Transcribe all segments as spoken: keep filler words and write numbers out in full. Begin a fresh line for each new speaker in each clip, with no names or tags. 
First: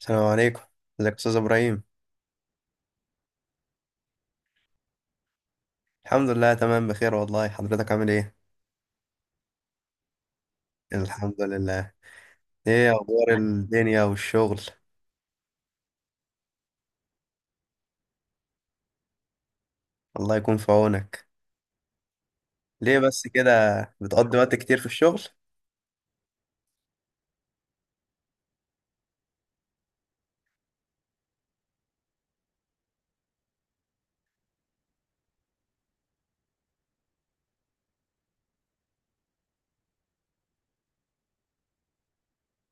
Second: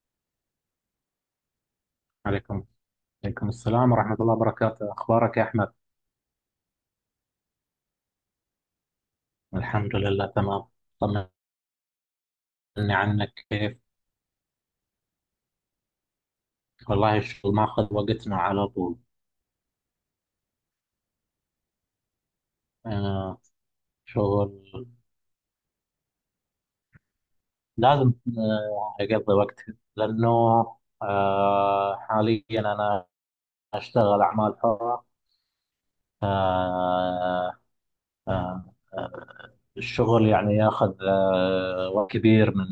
السلام عليكم، ازيك يا استاذ ابراهيم؟
عليكم عليكم السلام ورحمة الله وبركاته. أخبارك يا أحمد؟
الحمد لله تمام، بخير والله، حضرتك عامل ايه؟
الحمد لله تمام. طمني
الحمد لله. ايه اخبار
عنك كيف؟
الدنيا والشغل؟
والله الشغل ماخذ وقتنا على طول.
الله يكون في عونك. ليه بس
أنا
كده؟ بتقضي وقت
شغل
كتير في الشغل؟
لازم آه، أقضي وقت. لأنه آه، حاليا أنا أشتغل أعمال حرة. آه، آه، آه، الشغل يعني ياخذ آه، وقت كبير من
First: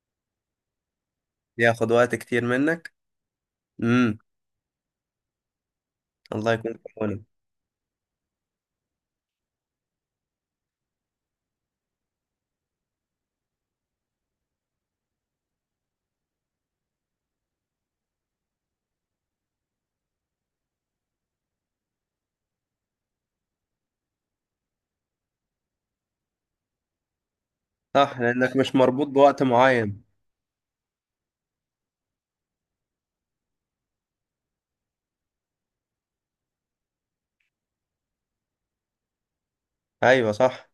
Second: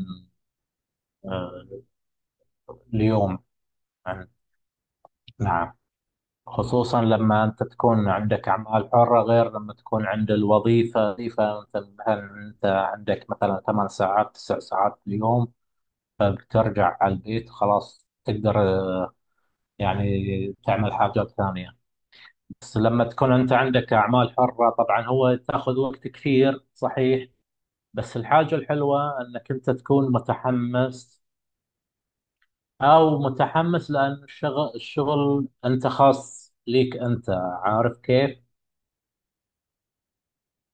آه،
بياخد وقت كتير منك.
اليوم
امم.
يعني. نعم.
الله يكون في
خصوصا
عونك.
لما أنت تكون عندك أعمال حرة غير لما تكون عند الوظيفة، وظيفة مثل هل أنت عندك مثلا ثمان ساعات تسع ساعات في اليوم، فبترجع على البيت خلاص تقدر آه، يعني تعمل حاجات ثانية. بس لما تكون أنت عندك أعمال حرة طبعا هو تاخذ وقت كثير، صحيح. بس
صح،
الحاجة
لانك مش مربوط
الحلوة
بوقت
أنك أنت
معين.
تكون متحمس، أو متحمس لأن الشغل الشغل أنت خاص ليك أنت، عارف كيف.
ايوه، صح.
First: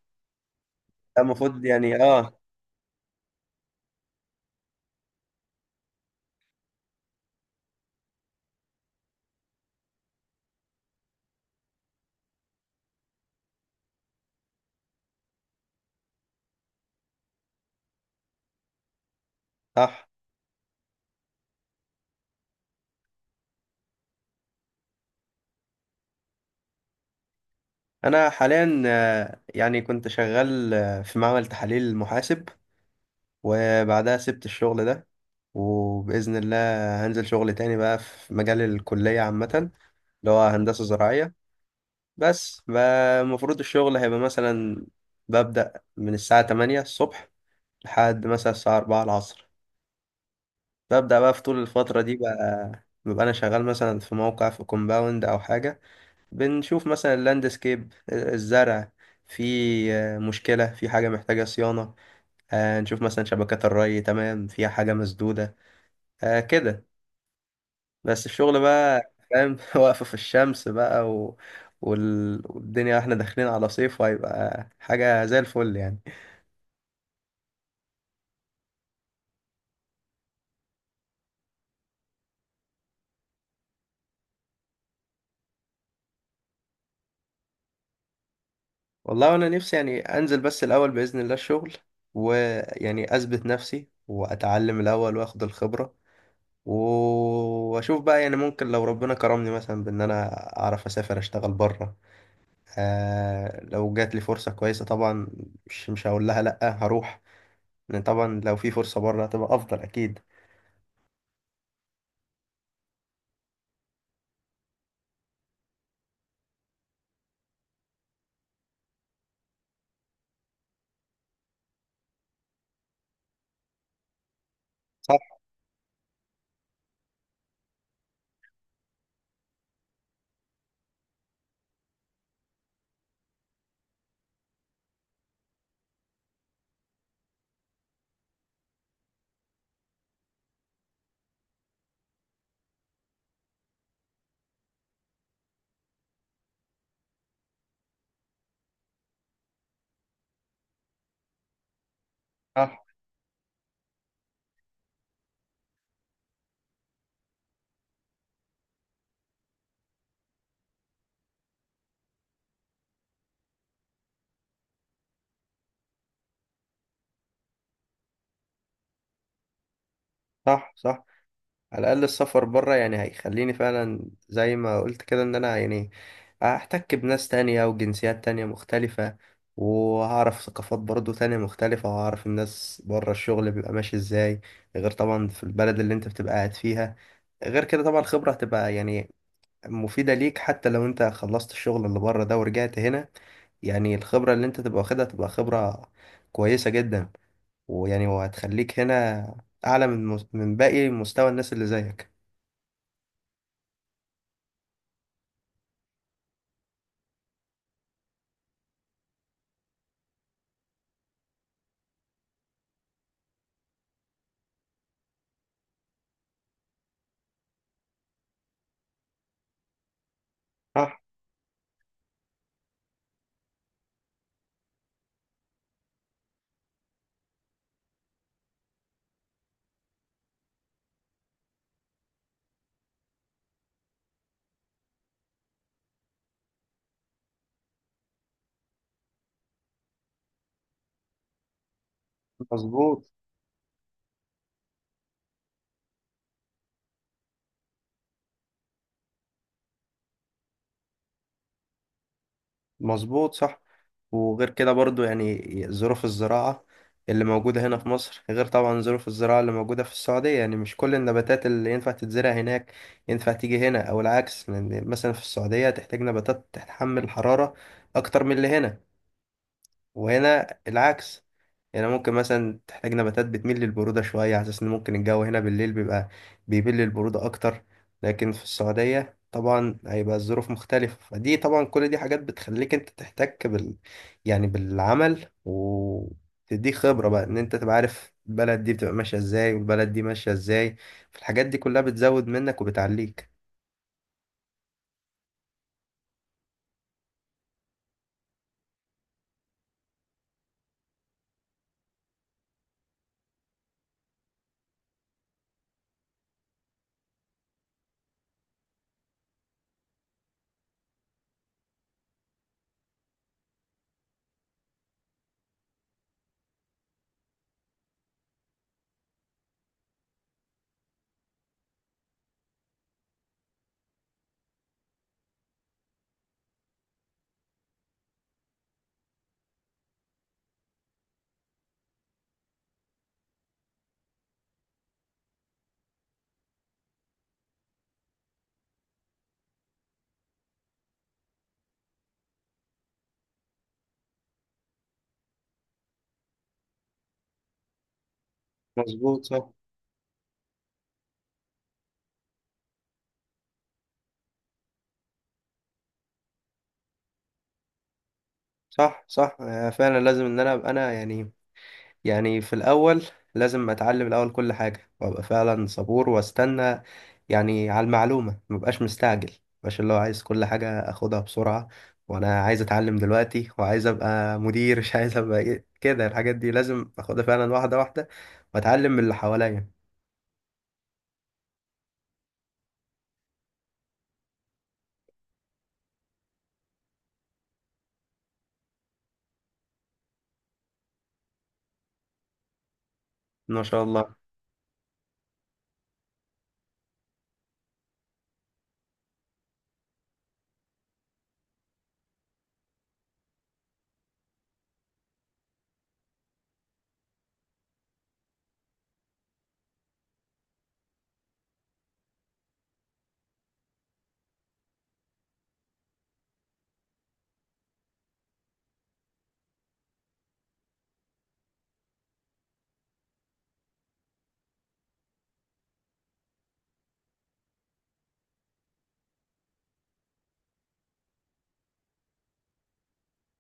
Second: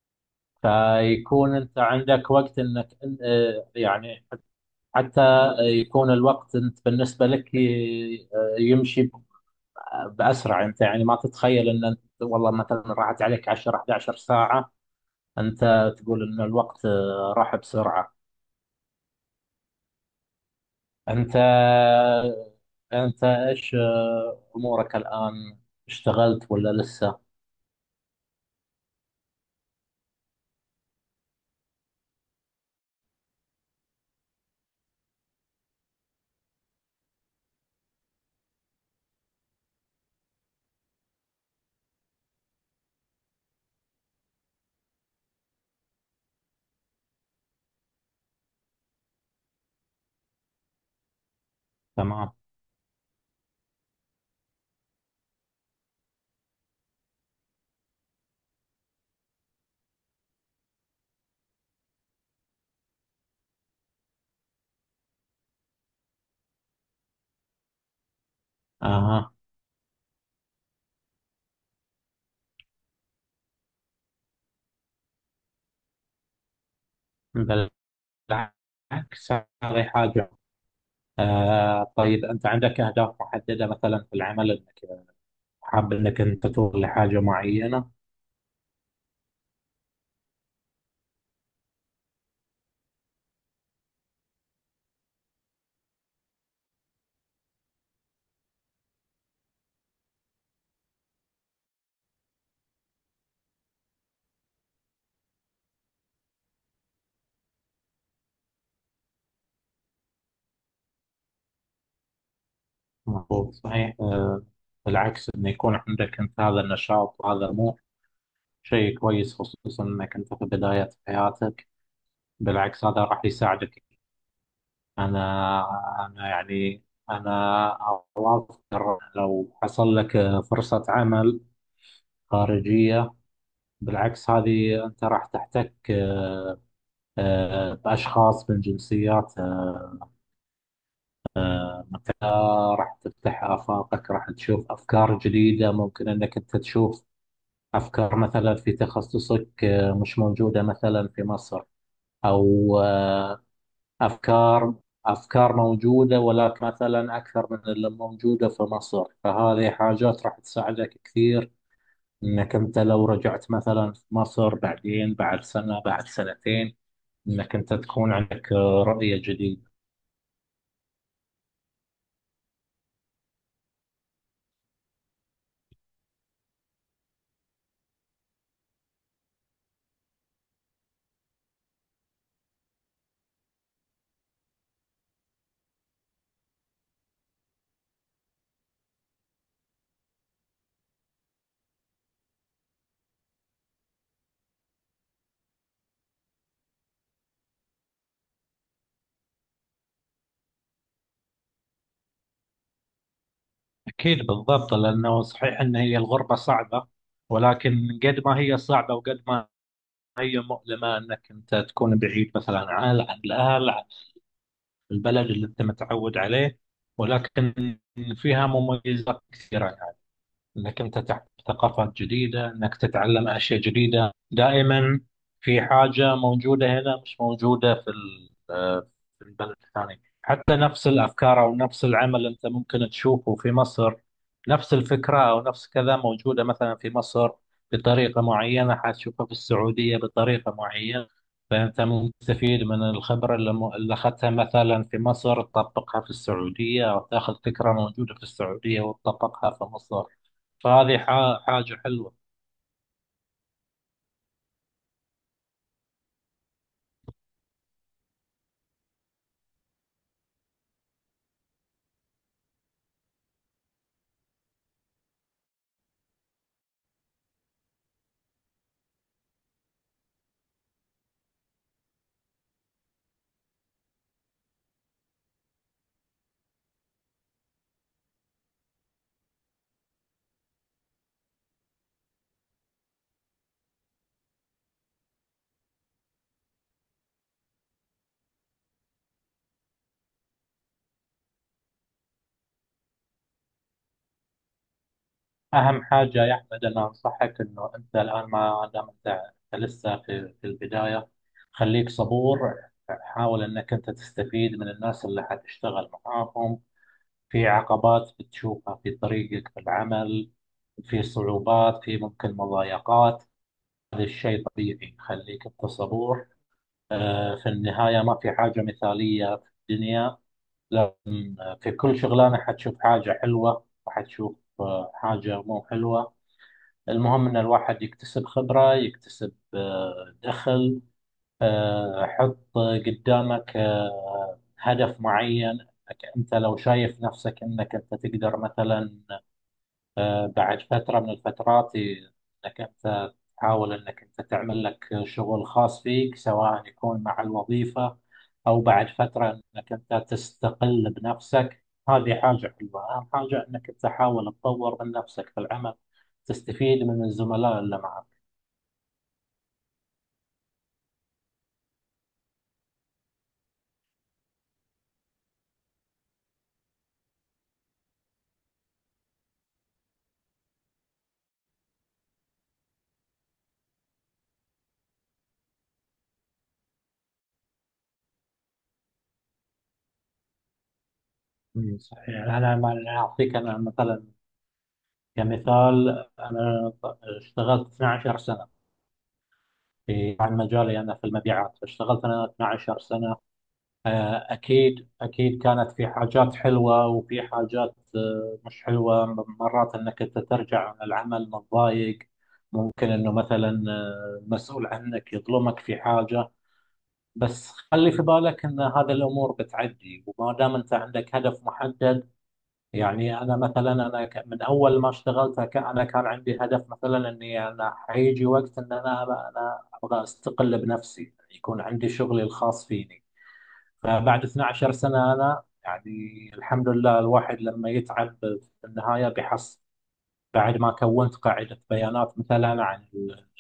ده
فيكون
المفروض
انت
يعني،
عندك
اه.
وقت انك آه، يعني حتى يكون الوقت انت بالنسبه لك ي- آه، يمشي ب- باسرع. انت يعني ما تتخيل ان انت والله مثلا راحت عليك عشر احدى عشرة ساعة ساعه، انت تقول ان الوقت آه، راح بسرعه.
صح.
انت انت ايش آه، امورك الان؟ اشتغلت ولا لسه؟
انا حاليا آه، يعني كنت شغال آه، في معمل تحاليل محاسب. وبعدها سبت الشغل ده. وبإذن الله هنزل شغل تاني بقى في مجال الكلية عامة، اللي هو هندسة زراعية. بس بقى المفروض الشغل هيبقى مثلا ببدأ من الساعة تمانية الصبح لحد مثلا الساعة اربعة العصر. ببدأ بقى في طول الفترة دي
تمام.
بقى. ببقى أنا شغال مثلا في موقع في كومباوند أو حاجة. بنشوف مثلا اللاندسكيب الزرع. في مشكلة في حاجة محتاجة صيانة. آه، نشوف مثلا شبكات الري تمام فيها حاجة مسدودة. آه، كده. بس الشغل بقى
اها.
فاهم واقفة في الشمس بقى و... وال... والدنيا احنا داخلين على صيف وهيبقى حاجة زي الفل يعني.
بالعكس، هذه حاجه. آه طيب أنت عندك أهداف محددة مثلا في العمل أنك حاب أنك أنت توصل لحاجة معينة؟
والله انا نفسي يعني انزل بس الاول بإذن الله الشغل. ويعني اثبت نفسي واتعلم الاول واخد الخبرة. و- واشوف بقى يعني ممكن لو ربنا كرمني مثلا بان انا اعرف اسافر اشتغل بره. آه، لو جات لي فرصة كويسة طبعا مش مش هقول لها لا، هروح. لان طبعا لو في فرصة بره هتبقى افضل اكيد.
مظبوط، صحيح آه بالعكس، أن يكون عندك أنت هذا النشاط وهذا طموح شيء كويس، خصوصا أنك أنت في بداية حياتك. بالعكس هذا راح يساعدك. أنا
صح،
أنا يعني أنا أوافق. لو حصل لك آه، فرصة عمل خارجية، بالعكس هذه أنت راح تحتك آه، آه، بأشخاص من جنسيات آه، انت راح تفتح آفاقك، راح تشوف أفكار جديدة ممكن أنك أنت تشوف أفكار مثلا في تخصصك آه، مش موجودة مثلا في مصر، أو
صح،
آه، أفكار أفكار موجودة ولكن مثلا أكثر من اللي موجودة في مصر. فهذه حاجات راح تساعدك كثير أنك أنت لو رجعت مثلا في مصر بعدين بعد سنة بعد سنتين، أنك أنت تكون عندك آه، رؤية جديدة.
صح، صح. على الأقل السفر بره يعني هيخليني فعلا زي ما قلت كده إن أنا يعني هحتك بناس تانية وجنسيات تانية مختلفة، وهعرف ثقافات برضو تانية مختلفة، وهعرف الناس بره الشغل بيبقى ماشي إزاي، غير طبعا في البلد اللي أنت بتبقى قاعد فيها. غير كده طبعا الخبرة هتبقى يعني مفيدة ليك حتى لو أنت خلصت الشغل اللي بره ده ورجعت هنا. يعني الخبرة اللي أنت تبقى واخدها تبقى خبرة كويسة جدا. ويعني وهتخليك هنا أعلى من مس- من باقي مستوى الناس اللي زيك.
أكيد، بالضبط، لأنه صحيح أن هي الغربة صعبة، ولكن قد ما هي صعبة وقد ما هي مؤلمة أنك أنت تكون بعيد مثلا عن عن الأهل، عن البلد اللي أنت متعود عليه، ولكن فيها مميزات كثيرة. انك انت
صح.
تحت ثقافات جديده، انك تتعلم اشياء جديده دائما. في حاجه موجوده هنا مش موجوده في ال- آه، في البلد الثاني. حتى نفس الافكار او نفس العمل انت ممكن تشوفه في مصر، نفس الفكره او نفس كذا موجوده مثلا في مصر بطريقه معينه، حتشوفها في السعوديه بطريقه معينه. فانت مستفيد من
مظبوط،
الخبره اللي م- اللي اخذتها مثلا في مصر تطبقها في السعوديه، او تاخذ فكره موجوده في السعوديه وتطبقها في مصر. فهذه حا- حاجة حلوة.
مظبوط، صح. وغير كده برضو يعني ظروف الزراعة اللي موجودة هنا في مصر غير طبعا ظروف الزراعة اللي موجودة في السعودية، يعني مش كل النباتات اللي ينفع تتزرع هناك ينفع تيجي هنا أو العكس، لأن مثلا في السعودية تحتاج نباتات تتحمل الحرارة أكتر من اللي هنا، وهنا العكس. هنا ممكن مثلا تحتاج نباتات بتميل للبرودة شوية، على أساس إن ممكن الجو هنا بالليل بيبقى بيميل للبرودة أكتر. لكن في السعودية طبعا هيبقى الظروف مختلفة، فدي طبعا كل دي حاجات بتخليك أنت تحتك بال، يعني بالعمل، وتديك خبرة بقى إن أنت تبقى عارف البلد دي بتبقى ماشية إزاي والبلد دي ماشية إزاي. فالحاجات دي كلها بتزود منك وبتعليك.
أهم حاجة يا أحمد، أنا أنصحك إنه أنت الآن ما دام أنت أنت لسه في في البداية، خليك صبور. حاول إنك أنت تستفيد من الناس اللي حتشتغل معاهم. في عقبات بتشوفها في طريقك في العمل، في صعوبات، في ممكن مضايقات، هذا الشيء طبيعي. خليك أنت صبور. آه، في النهاية ما في حاجة مثالية في الدنيا، لأن في كل شغلانة حتشوف حاجة حلوة وحتشوف آه، حاجة مو حلوة. المهم إن الواحد يكتسب خبرة، يكتسب آه، دخل. آه، حط قدامك آه، هدف معين. أنت لو شايف نفسك أنك أنت تقدر مثلا آه، بعد فترة من الفترات إنك أنت تحاول إنك أنت تعمل لك شغل خاص فيك، سواء يكون مع الوظيفة أو بعد
مظبوط،
فترة
صح،
إنك أنت تستقل بنفسك. هذه حاجة حلوة. أهم حاجة إنك أنت تحاول تطور من نفسك في العمل، تستفيد من الزملاء اللي معك.
صح، صح، آه، فعلا لازم إن أنا أبقى أنا يعني. يعني في الأول لازم أتعلم الأول كل حاجة وأبقى فعلا صبور وأستنى، يعني على المعلومة مبقاش مستعجل. مبقاش اللي هو عايز كل حاجة أخدها بسرعة، وأنا عايز أتعلم دلوقتي وعايز أبقى مدير. مش عايز أبقى إيه كده. الحاجات دي لازم أخدها فعلا واحدة واحدة، وأتعلم من اللي حواليا.
مم، صحيح، يعني أنا ما- أنا أعطيك أنا مثلا كمثال. أنا اشتغلت 12 سنة في، عن مجالي أنا في المبيعات، اشتغلت أنا 12 سنة.
ما شاء الله.
آه، أكيد أكيد كانت في حاجات حلوة وفي حاجات آه، مش حلوة، مرات أنك أنت ترجع عن العمل متضايق، ممكن أنه مثلا آه، المسؤول عنك يظلمك في حاجة. بس خلي في بالك أن هذه الأمور بتعدي، وما دام أنت عندك هدف محدد. يعني أنا مثلا أنا ك- من أول ما اشتغلت ك- أنا كان عندي هدف مثلا أني أنا حيجي وقت أن أنا أنا أبغى أستقل بنفسي، يعني يكون عندي شغلي الخاص فيني. فبعد 12 سنة أنا يعني الحمد لله، الواحد لما يتعب في النهاية بيحصل، بعد ما كونت قاعدة بيانات مثلا عن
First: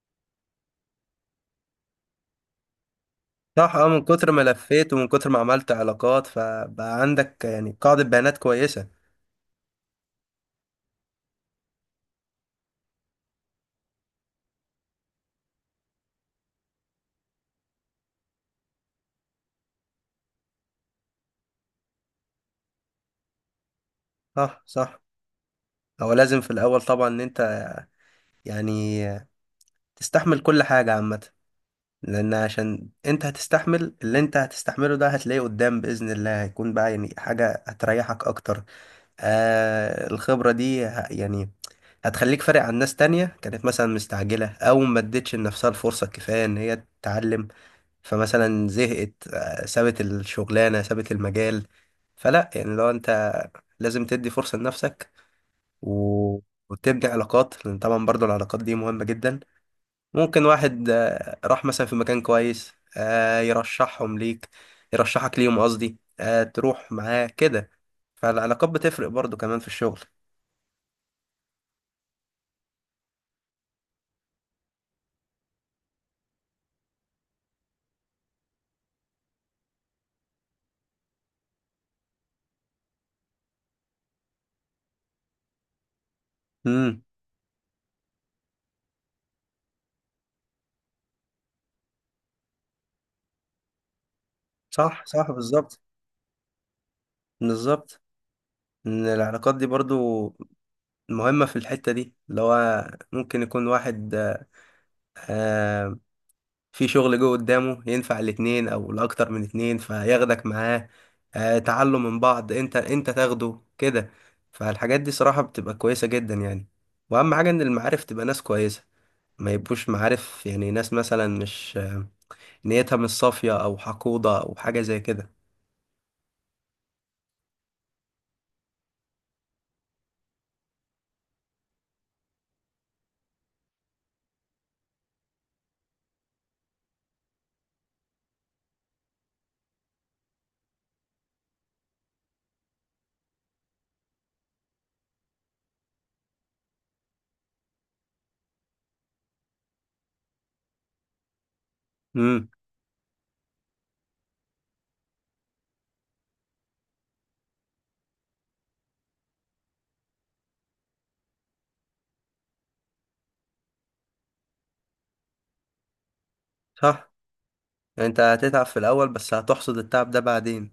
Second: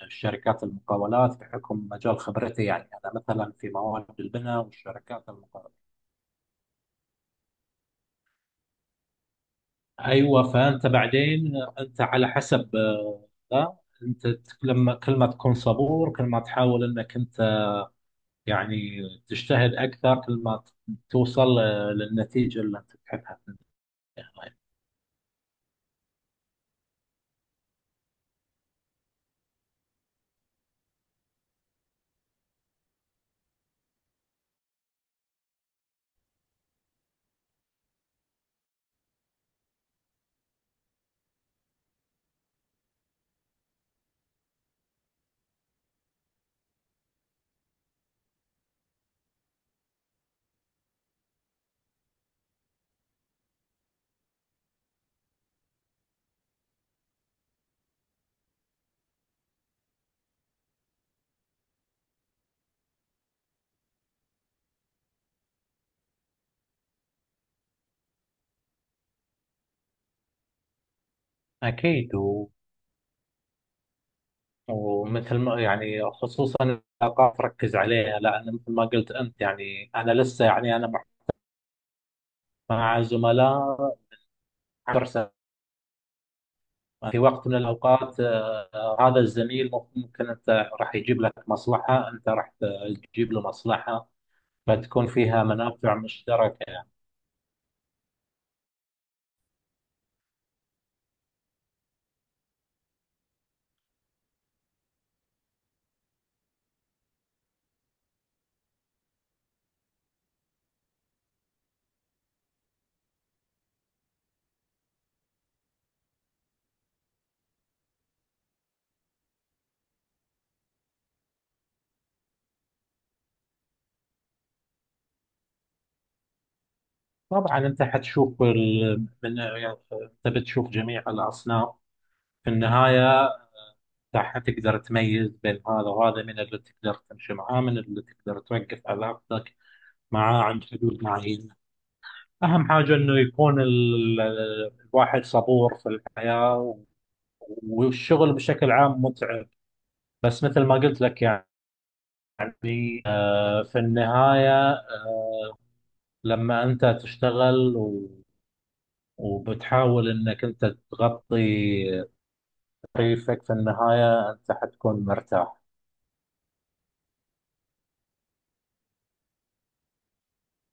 الشركات المقاولات بحكم مجال خبرتي، يعني أنا مثلا في
صح، اه، من
مواد
كتر ما
البناء
لفيت ومن
والشركات
كتر ما عملت
المقاولات.
علاقات فبقى عندك يعني قاعدة بيانات كويسة.
أيوة. فأنت بعدين أنت على حسب آه، لا أنت تك- لما كل ما تكون صبور، كل ما تحاول أنك أنت يعني تجتهد أكثر، كل ما ت- توصل آه، للنتيجة اللي أنت تحبها في النهاية.
صح، صح. هو لازم في الأول طبعا إن أنت يعني تستحمل كل حاجة عامة، لان عشان انت هتستحمل اللي انت هتستحمله ده هتلاقيه قدام باذن الله، هيكون بقى يعني حاجه هتريحك اكتر. آه، الخبره دي ه- يعني هتخليك فارق عن ناس تانية كانت مثلا مستعجله او ما ادتش لنفسها الفرصه الكفايه ان هي تتعلم. فمثلا زهقت، آه سابت الشغلانه، سابت المجال. فلا يعني لو انت لازم تدي فرصه لنفسك، و... وتبني علاقات، لان طبعا برضو العلاقات دي مهمه جدا. ممكن واحد آه، راح مثلا في مكان كويس، آه، يرشحهم ليك، يرشحك ليهم قصدي، آه، تروح معاه كده. فالعلاقات بتفرق برضو كمان في الشغل.
أكيد. ومثل ما يعني خصوصا العلاقات، ركز عليها، لان مثل ما قلت انت يعني، انا لسه يعني انا مع مع زملاء 10 سنين.
امم.
في وقت من الاوقات آه، هذا الزميل ممكن انت راح يجيب لك مصلحه، انت راح تجيب له مصلحه،
صح،
فتكون
صح،
فيها
بالظبط.
منافع مشتركه يعني.
بالظبط، ان العلاقات دي برضو مهمة في الحتة دي، اللي هو ممكن يكون واحد آه، في شغل جوه قدامه ينفع الاتنين او لاكتر من اتنين، فياخدك معاه، آه، تعلم من بعض، انت انت تاخده كده. فالحاجات دي صراحة بتبقى كويسة جدا يعني. واهم حاجة ان المعارف تبقى ناس كويسة، ما يبقوش معارف يعني ناس مثلا مش آه، نيتها مش صافية او حقودة او حاجة زي كده.
طبعا انت حتشوف ال... من... يعني انت بتشوف جميع الاصناف. في النهايه راح تقدر تميز بين هذا وهذا، من اللي تقدر تمشي معاه، من اللي تقدر توقف علاقتك معاه عند حدود معينة. أهم حاجة إنه يكون ال- ال- الواحد صبور في الحياة، و- والشغل بشكل عام متعب، بس مثل ما قلت لك،
امم.
يعني آه، في النهاية آه، لما أنت تشتغل و- وبتحاول إنك أنت تغطي تكليفك، في النهاية أنت حتكون مرتاح.
صح. انت هتتعب في الاول بس هتحصد التعب ده بعدين.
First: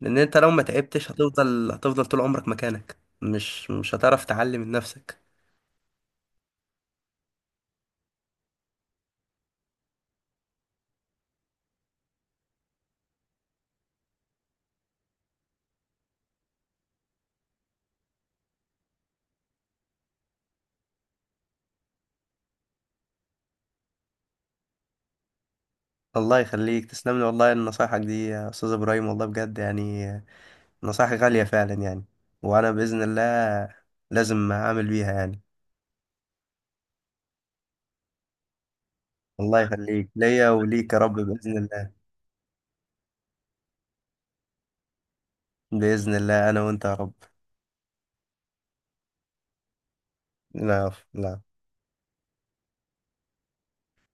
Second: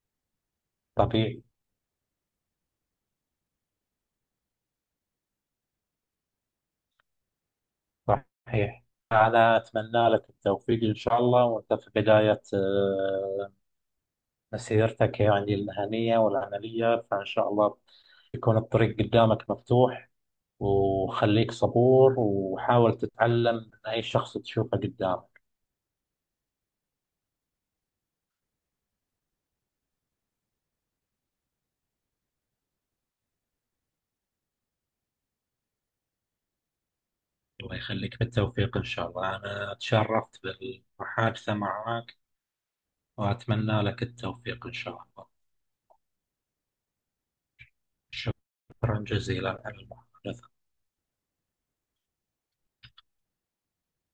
لان انت لو ما تعبتش
طبيعي،
هتفضل هتفضل طول عمرك مكانك، مش مش هتعرف تعلي من نفسك.
صحيح. أنا أتمنى لك التوفيق إن شاء الله، وأنت في بداية آه، مسيرتك يعني المهنية والعملية. فإن شاء الله يكون الطريق قدامك مفتوح، وخليك صبور، وحاول تتعلم من أي شخص تشوفه قدامك.
الله يخليك، تسلم لي والله نصايحك دي يا استاذ ابراهيم، والله بجد يعني نصايح غالية فعلا يعني. وانا باذن الله لازم اعمل بيها يعني.
الله يخليك، بالتوفيق إن شاء الله.
الله
أنا
يخليك
تشرفت
ليا وليك يا رب
بالمحادثة
باذن الله.
معك، وأتمنى لك التوفيق إن شاء الله.
باذن الله انا وانت يا رب.
شكرا جزيلا على المحادثة.
لا، لا.